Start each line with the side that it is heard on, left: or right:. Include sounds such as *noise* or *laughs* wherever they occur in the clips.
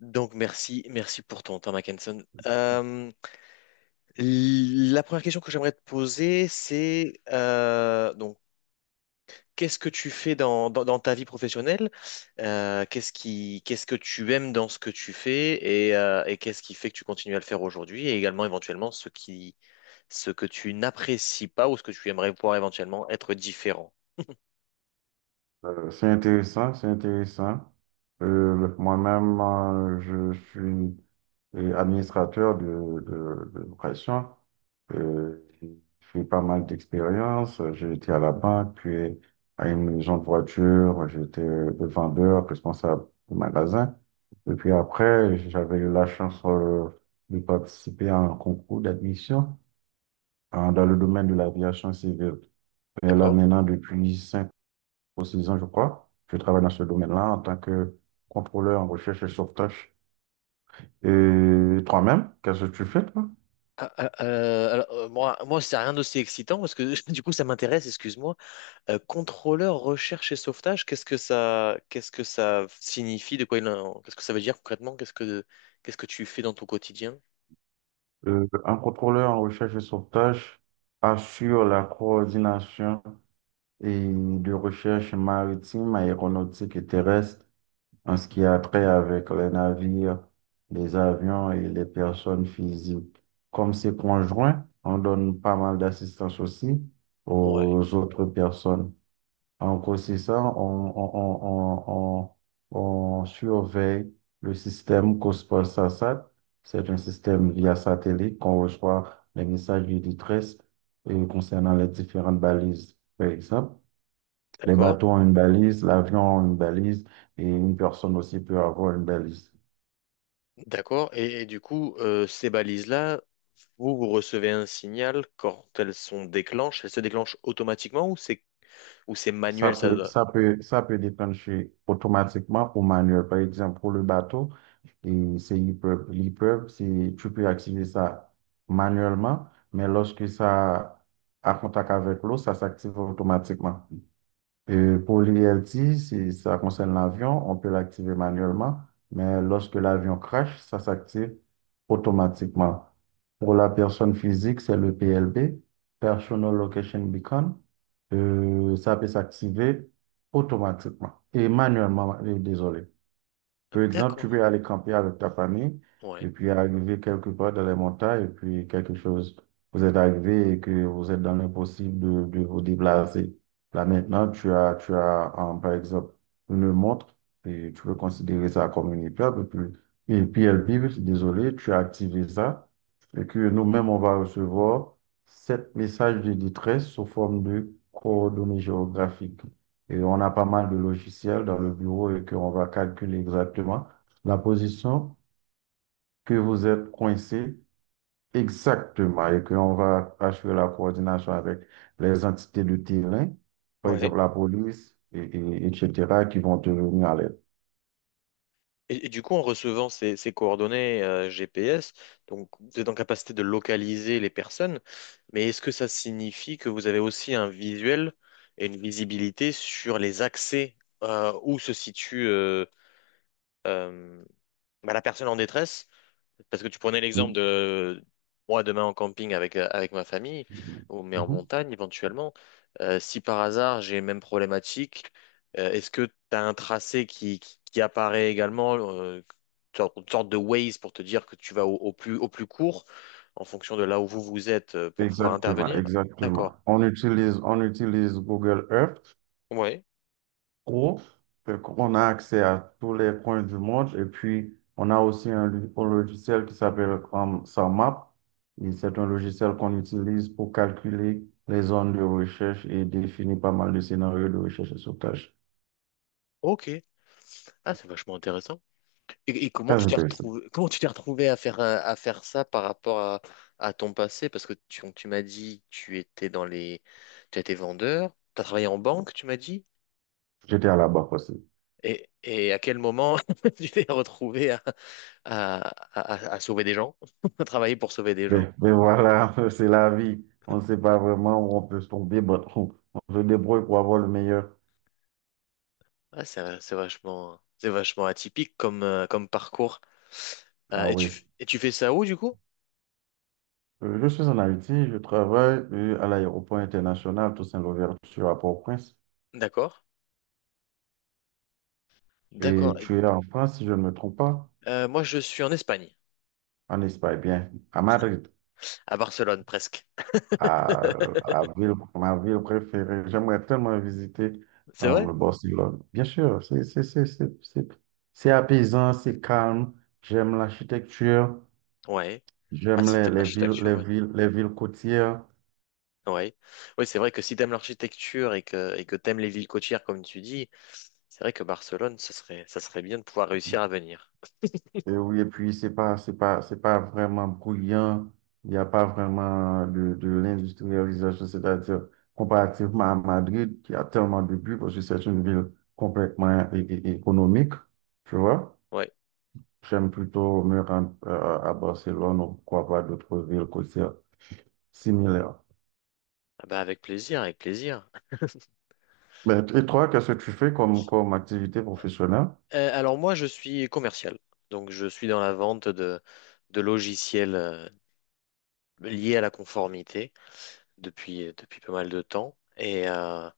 left: Donc merci, merci pour ton temps, Mackenson. La première question que j'aimerais te poser, c'est donc qu'est-ce que tu fais dans ta vie professionnelle? Qu'est-ce que tu aimes dans ce que tu fais et qu'est-ce qui fait que tu continues à le faire aujourd'hui, et également éventuellement ce que tu n'apprécies pas ou ce que tu aimerais pouvoir éventuellement être différent.
right: C'est intéressant, c'est intéressant. Moi-même, je suis administrateur de location. J'ai fait pas mal d'expériences. J'ai été à la banque, puis à une maison de voiture. J'étais le vendeur, responsable du magasin. Et puis après, j'avais eu la chance de participer à un concours d'admission dans le domaine de l'aviation civile. Et là,
left: D'accord?
right: maintenant, depuis 5 pour 6 ans, je crois. Je travaille dans ce domaine-là en tant que contrôleur en recherche et sauvetage. Et toi-même, qu'est-ce que tu fais, toi?
left: Alors, moi, c'est rien d'aussi excitant parce que *laughs* du coup, ça m'intéresse, excuse-moi. Contrôleur recherche et sauvetage, qu'est-ce que ça signifie, de quoi il en- qu'est-ce que ça veut dire concrètement, qu'est-ce que tu fais dans ton quotidien?
right: Un contrôleur en recherche et sauvetage assure la coordination et de recherche maritime, aéronautique et terrestre en ce qui a trait avec les navires, les avions et les personnes physiques. Comme c'est conjoint, on donne pas mal d'assistance aussi
left: Ouais,
right: aux autres personnes. En grossissant, on, on surveille le système Cosport-SASAT. C'est un système via satellite qu'on reçoit les messages du détresse concernant les différentes balises, par exemple. Les
left: d'accord,
right: bateaux ont une balise, l'avion a une balise et une personne aussi peut avoir une balise.
left: d'accord. Et du coup, ces balises-là, vous recevez un signal quand elles sont déclenchées, elles se déclenchent automatiquement ou c'est
right: Ça
left: manuel, ça
right: peut,
left: doit…
right: ça peut, ça peut déclencher automatiquement ou manuel. Par exemple, pour le bateau, et c'est l'EPUB. L'EPUB, c'est, tu peux activer ça manuellement, mais lorsque ça a contact avec l'eau, ça s'active automatiquement. Et pour l'ILT, si ça concerne l'avion, on peut l'activer manuellement, mais lorsque l'avion crash, ça s'active automatiquement. Pour la personne physique, c'est le PLB, Personal Location Beacon. Ça peut s'activer automatiquement et manuellement, désolé. Par exemple, tu
left: D'accord,
right: peux aller camper avec ta famille
left: ouais,
right: et puis arriver quelque part dans les montagnes et puis quelque chose, vous êtes arrivé et que vous êtes dans l'impossible de vous déplacer. Là maintenant, tu as par exemple une montre et tu peux considérer ça comme une épreuve et puis elle vibre, désolé, tu as activé ça et que nous-mêmes, on va recevoir sept messages de détresse sous forme de coordonnées géographiques et on a pas mal de logiciels dans le bureau et qu'on va calculer exactement la position que vous êtes coincé exactement et qu'on va assurer la coordination avec les entités de terrain, par
left: ouais.
right: exemple la police, etc., qui vont te venir à l'aide.
left: Et du coup, en recevant ces coordonnées GPS, donc vous êtes en capacité de localiser les personnes, mais est-ce que ça signifie que vous avez aussi un visuel et une visibilité sur les accès où se situe euh, bah, la personne en détresse? Parce que tu prenais l'exemple
right: Mhm.
left: de moi demain en camping avec, avec ma famille, ou mais en
right: Mhm.
left: montagne éventuellement. Euh, si par hasard j'ai les mêmes problématiques, est-ce que tu as un tracé qui apparaît également, une sorte de Waze pour te dire que tu vas au plus court en fonction de là où vous vous êtes pour pouvoir
right: Exactement,
left: intervenir?
right: exactement.
left: D'accord.
right: On utilise Google Earth
left: Ouais.
right: pro. Fait qu'on a accès à tous les coins du monde. Et puis, on a aussi un logiciel qui s'appelle SumMap. Et c'est un logiciel qu'on utilise pour calculer les zones de recherche et définir pas mal de scénarios de recherche et sauvetage.
left: Ok. Ah, c'est vachement intéressant. Et comment
right: Très
left: tu t'es
right: intéressant.
left: retrouvé, comment tu t'es retrouvé à faire ça par rapport à ton passé? Parce que tu m'as dit que tu étais dans les, tu étais vendeur, tu as travaillé en banque, tu m'as dit.
right: J'étais à la barre aussi.
left: Et à quel moment *laughs* tu t'es retrouvé à, à sauver des gens, *laughs* à travailler pour sauver des gens?
right: Mais voilà, *laughs* c'est la vie. On ne sait pas vraiment où on peut se tomber, mais on se débrouille pour avoir le meilleur.
left: Ah, c'est vachement atypique comme, comme parcours.
right: Ah oui.
left: Et tu fais ça où du coup?
right: Je suis en Haïti, je travaille à l'aéroport international Toussaint Louverture à Port-au-Prince.
left: D'accord,
right: Et
left: d'accord.
right: tu es en France, si je ne me trompe pas,
left: Moi, je suis en Espagne,
right: en Espagne, bien, à Madrid,
left: à Barcelone presque.
right: à, à ville, ma ville préférée. J'aimerais tellement visiter
left: C'est vrai?
right: le Barcelone. Bien sûr, c'est apaisant, c'est calme. J'aime l'architecture,
left: Ouais. Ah,
right: j'aime
left: si
right: les,
left: t'aimes
right: les villes,
left: l'architecture,
right: les
left: ouais.
right: villes, les villes côtières.
left: Ouais. Oui, c'est vrai que si t'aimes l'architecture et que t'aimes les villes côtières, comme tu dis, c'est vrai que Barcelone, ça serait bien de pouvoir réussir à venir.
right: Et oui, et puis c'est pas vraiment brillant. Il n'y a pas vraiment de l'industrialisation, c'est-à-dire comparativement à Madrid, qui a tellement de buts, parce que c'est une ville complètement économique, tu vois.
left: Ouais.
right: J'aime plutôt me rendre à Barcelone ou pourquoi pas d'autres villes côtières similaires.
left: Ah bah, avec plaisir, avec plaisir.
right: Mais, et toi, qu'est-ce que tu fais comme activité professionnelle?
left: Alors, moi, je suis commercial. Donc, je suis dans la vente de logiciels liés à la conformité depuis, depuis pas mal de temps.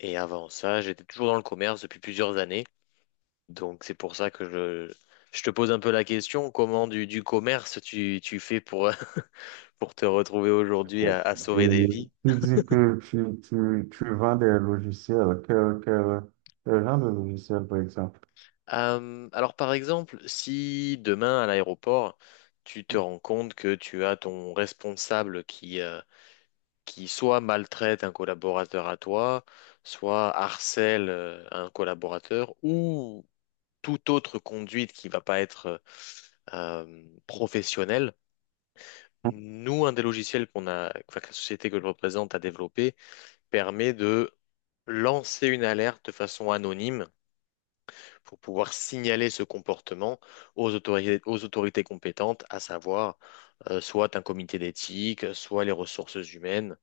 left: Et avant ça, j'étais toujours dans le commerce depuis plusieurs années. Donc c'est pour ça que je te pose un peu la question, comment du commerce tu fais pour, *laughs* pour te retrouver aujourd'hui
right: Bon.
left: à
right: Et
left: sauver des
right: oui,
left: vies?
right: tu dis que tu vends des logiciels. Quel genre de logiciel, par exemple?
left: Alors par exemple, si demain à l'aéroport, tu te rends compte que tu as ton responsable qui soit maltraite un collaborateur à toi, soit harcèle un collaborateur, ou toute autre conduite qui va pas être professionnelle. Nous, un des logiciels qu'on a, enfin, que la société que je représente a développé permet de lancer une alerte de façon anonyme pour pouvoir signaler ce comportement aux autorités compétentes, à savoir soit un comité d'éthique, soit les ressources humaines.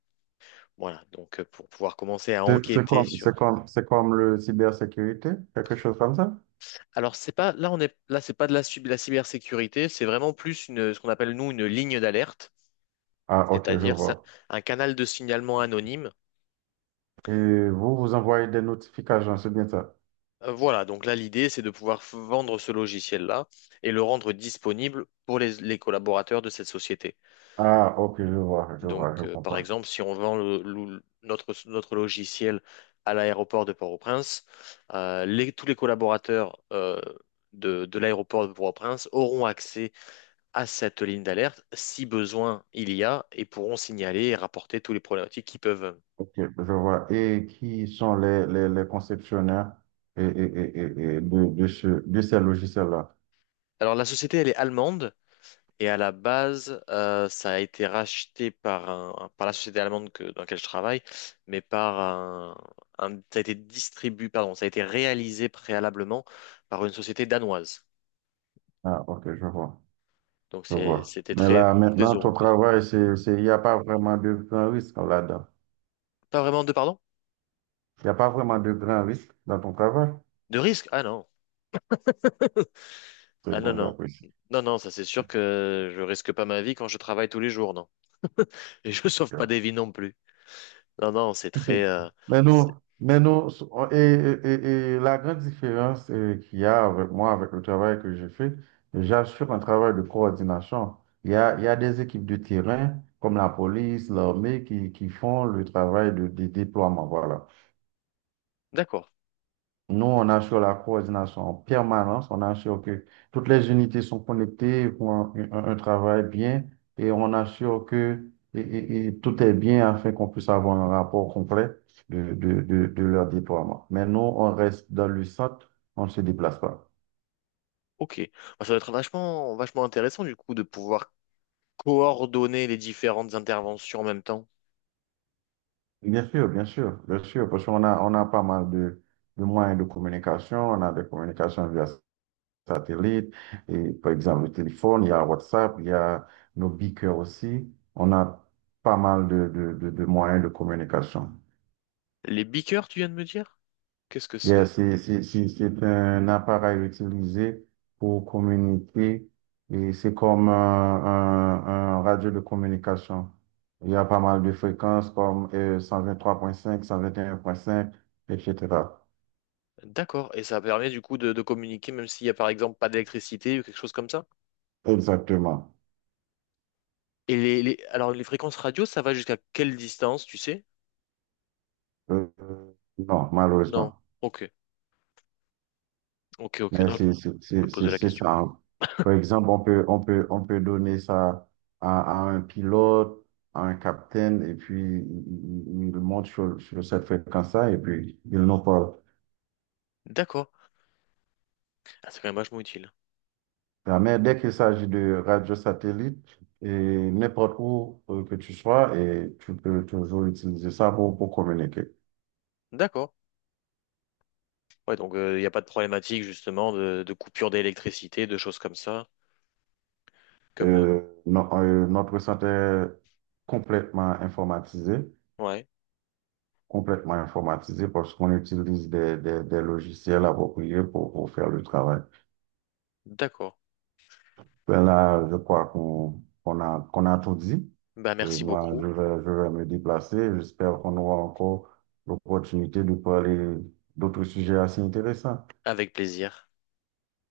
left: Voilà, donc pour pouvoir commencer à
right: C'est c'est
left: enquêter
right: comme,
left: sur.
right: c'est comme, c'est comme le cybersécurité, quelque chose comme ça?
left: Alors c'est pas là on est là c'est pas de la, la cybersécurité, c'est vraiment plus une, ce qu'on appelle nous une ligne d'alerte,
right: Ah, ok, je
left: c'est-à-dire c'est
right: vois.
left: un canal de signalement anonyme.
right: Et vous, vous envoyez des notifications, c'est bien ça?
left: Voilà, donc là, l'idée, c'est de pouvoir vendre ce logiciel-là et le rendre disponible pour les collaborateurs de cette société.
right: Ah, ok, je vois, je vois,
left: Donc,
right: je
left: par
right: comprends.
left: exemple, si on vend notre logiciel à l'aéroport de Port-au-Prince, tous les collaborateurs de l'aéroport de Port-au-Prince auront accès à cette ligne d'alerte si besoin il y a, et pourront signaler et rapporter tous les problématiques qu'ils peuvent.
right: Ok, je vois. Et qui sont les conceptionnaires et, et, et, et de ces logiciels-là?
left: Alors, la société, elle est allemande. Et à la base, ça a été racheté par un, par la société allemande que, dans laquelle je travaille, mais par un, ça a été distribué, pardon, ça a été réalisé préalablement par une société danoise.
right: Ah, ok, je vois.
left: Donc
right: Je
left: c'est,
right: vois.
left: c'était
right: Mais
left: très,
right: là,
left: très
right: maintenant, ton
left: européen.
right: travail, il n'y a pas vraiment de grand risque là-dedans.
left: Pas vraiment de, pardon?
right: Il n'y a pas vraiment de grand risque dans ton travail.
left: De risque? Ah non.
right: C'est
left: Ah non,
right: bon,
left: non.
right: j'apprécie.
left: Non, non, ça c'est sûr que je risque pas ma vie quand je travaille tous les jours, non. Et je *laughs* sauve pas des vies non plus. Non, non, c'est très,
right: *laughs* Mais nous,
left: c'est-
right: mais nous, et la grande différence qu'il y a avec moi, avec le travail que je fais, j'assure un travail de coordination. Il y a des équipes de terrain, comme la police, l'armée, qui font le travail de déploiement. Voilà.
left: d'accord.
right: Nous, on assure la coordination en permanence, on assure que toutes les unités sont connectées pour un travail bien et on assure que tout est bien afin qu'on puisse avoir un rapport complet de leur déploiement. Mais nous, on reste dans le centre, on ne se déplace pas.
left: Ok. Bah, ça doit être vachement, vachement intéressant du coup de pouvoir coordonner les différentes interventions en même temps.
right: Bien sûr, bien sûr, bien sûr, parce qu'on a pas mal de moyens de communication, on a des communications via satellite, et par exemple le téléphone, il y a WhatsApp, il y a nos beacons aussi. On a pas mal de moyens de communication.
left: Les beakers, tu viens de me dire? Qu'est-ce que
right: Yeah,
left: c'est?
right: c'est un appareil utilisé pour communiquer et c'est comme un radio de communication. Il y a pas mal de fréquences comme 123,5, 121,5, etc.
left: D'accord. Et ça permet du coup de communiquer même s'il y a par exemple pas d'électricité ou quelque chose comme ça.
right: Exactement.
left: Et les, alors les fréquences radio, ça va jusqu'à quelle distance, tu sais?
right: Euh, non,
left: Non.
right: malheureusement.
left: Ok. Ok, ok.
right: Mais
left: Non, je
right: c'est c'est-
left: me
right: c'est- c'est-
left: posais la
right: c'est
left: question.
right: ça, hein. Par exemple, on peut donner ça à, à un pilote, à un capitaine, et puis il monte sur cette fréquence-là, et puis il nous parle.
left: D'accord. Ah, c'est quand même vachement utile.
right: Ah, mais dès qu'il s'agit de radio satellite, et n'importe où que tu sois, et tu peux toujours utiliser ça pour communiquer.
left: D'accord. Ouais, donc il n'y a pas de problématique justement de coupure d'électricité, de choses comme ça. Comme
right: Notre centre est complètement informatisé.
left: ouais.
right: Complètement informatisé parce qu'on utilise des logiciels appropriés pour faire le travail.
left: D'accord.
right: Ben là, je crois qu'on a tout dit.
left: Bah
right: Euh,
left: merci
right: moi,
left: beaucoup.
right: je vais me déplacer. J'espère qu'on aura encore l'opportunité de parler d'autres sujets assez intéressants.
left: Avec plaisir.